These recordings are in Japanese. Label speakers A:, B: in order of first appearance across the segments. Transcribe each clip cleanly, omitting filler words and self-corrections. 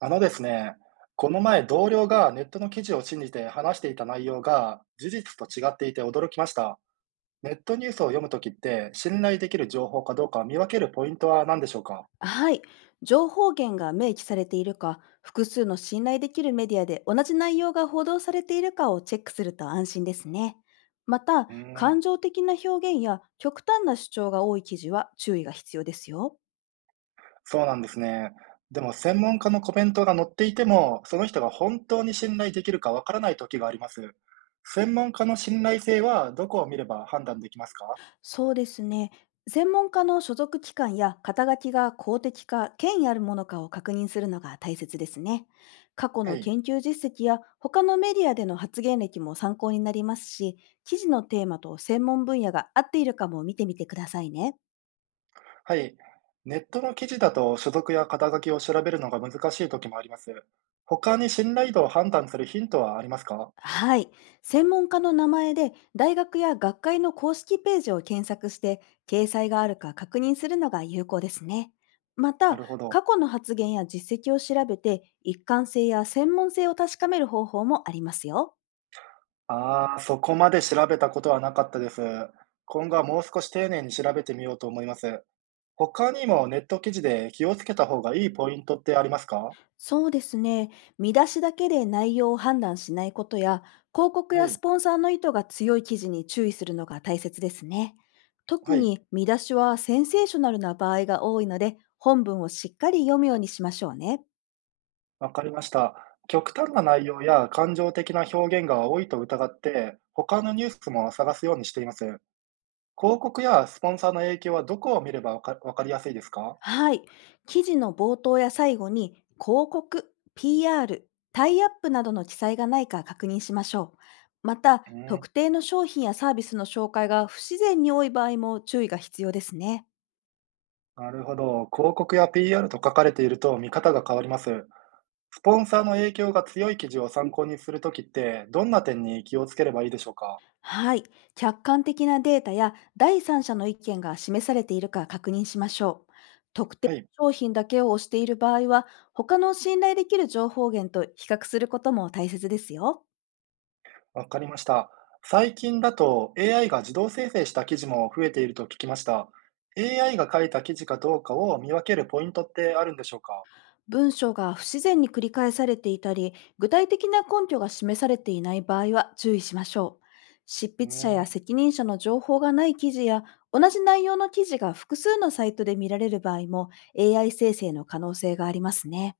A: あのですね、この前同僚がネットの記事を信じて話していた内容が事実と違っていて驚きました。ネットニュースを読むときって信頼できる情報かどうか見分けるポイントは何でしょうか？
B: はい。情報源が明記されているか、複数の信頼できるメディアで同じ内容が報道されているかをチェックすると安心ですね。また、
A: うー
B: 感
A: ん、
B: 情的な表現や極端な主張が多い記事は注意が必要ですよ。
A: そうなんですね。でも専門家のコメントが載っていても、その人が本当に信頼できるかわからないときがあります。専門家の信頼性はどこを見れば判断できますか？
B: そうですね。専門家の所属機関や肩書きが公的か権威あるものかを確認するのが大切ですね。過去
A: は
B: の
A: い。
B: 研究実績や他のメディアでの発言歴も参考になりますし、記事のテーマと専門分野が合っているかも見てみてくださいね。
A: はい。ネットの記事だと所属や肩書きを調べるのが難しい時もあります。他に信頼度を判断するヒントはありますか？
B: はい。専門家の名前で大学や学会の公式ページを検索して掲載があるか確認するのが有効ですね。ま
A: な
B: た、
A: るほど。
B: 過去の発言や実績を調べて一貫性や専門性を確かめる方法もありますよ。
A: ああ、そこまで調べたことはなかったです。今後はもう少し丁寧に調べてみようと思います。他にもネット記事で気をつけた方がいいポイントってありますか？
B: そうですね。見出しだけで内容を判断しないことや、広告
A: は
B: やス
A: い。
B: ポンサーの意図が強い記事に注意するのが大切ですね。
A: は
B: 特
A: い。
B: に見出しはセンセーショナルな場合が多いので、本文をしっかり読むようにしましょうね。
A: わかりました。極端な内容や感情的な表現が多いと疑って、他のニュースも探すようにしています。広告やスポンサーの影響はどこを見ればわかりやすいですか？
B: はい。記事の冒頭や最後に広告、PR、タイアップなどの記載がないか確認しましょう。また、
A: うん、
B: 特定の商品やサービスの紹介が不自然に多い場合も注意が必要ですね。
A: なるほど。広告や PR と書かれていると見方が変わります。スポンサーの影響が強い記事を参考にするときって、どんな点に気をつければいいでしょうか？
B: はい。客観的なデータや第三者の意見が示されているか確認しましょう。特定
A: はい、
B: の商品だけを推している場合は、他の信頼できる情報源と比較することも大切ですよ。
A: わかりました。最近だと AI が自動生成した記事も増えていると聞きました。AI が書いた記事かどうかを見分けるポイントってあるんでしょうか？
B: 文章が不自然に繰り返されていたり、具体的な根拠が示されていない場合は注意しましょう。執
A: う
B: 筆者
A: ん、
B: や責任者の情報がない記事や、同じ内容の記事が複数のサイトで見られる場合も AI 生成の可能性がありますね。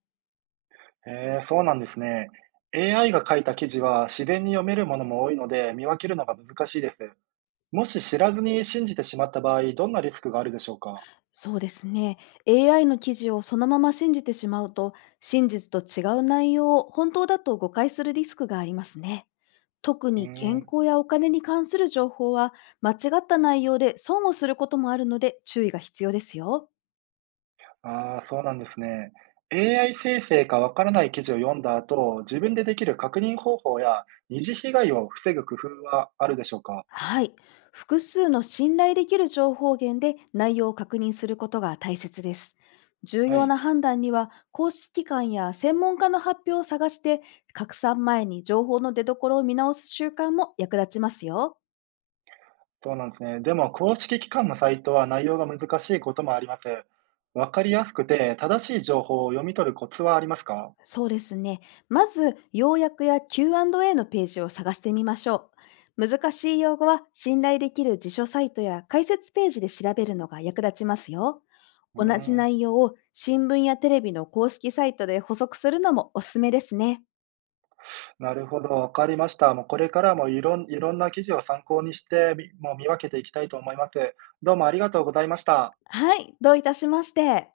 A: へえ、そうなんですね。AI が書いた記事は自然に読めるものも多いので見分けるのが難しいです。もし知らずに信じてしまった場合、どんなリスクがあるでしょうか？
B: そうですね。AI の記事をそのまま信じてしまうと、真実と違う内容を本当だと誤解するリスクがありますね。特
A: うー
B: に健
A: ん、
B: 康やお金に関する情報は、間違った内容で損をすることもあるので注意が必要ですよ。
A: ああ、そうなんですね。AI 生成かわからない記事を読んだ後、自分でできる確認方法や二次被害を防ぐ工夫はあるでしょうか？
B: はい。複数の信頼できる情報源で内容を確認することが大切です。重
A: は
B: 要
A: い、
B: な判断には公式機関や専門家の発表を探して、拡散前に情報の出所を見直す習慣も役立ちますよ。
A: そうなんですね。でも公式機関のサイトは内容が難しいこともあります。わかりやすくて正しい情報を読み取るコツはありますか？
B: そうですね。まず、要約や Q&A のページを探してみましょう。難しい用語は信頼できる辞書サイトや解説ページで調べるのが役立ちますよ。
A: うー
B: 同じ
A: ん、
B: 内容を新聞やテレビの公式サイトで補足するのもおすすめですね。
A: なるほど、わかりました。もうこれからもいろんな記事を参考にして、もう見分けていきたいと思います。どうもありがとうございました。
B: はい、どういたしまして。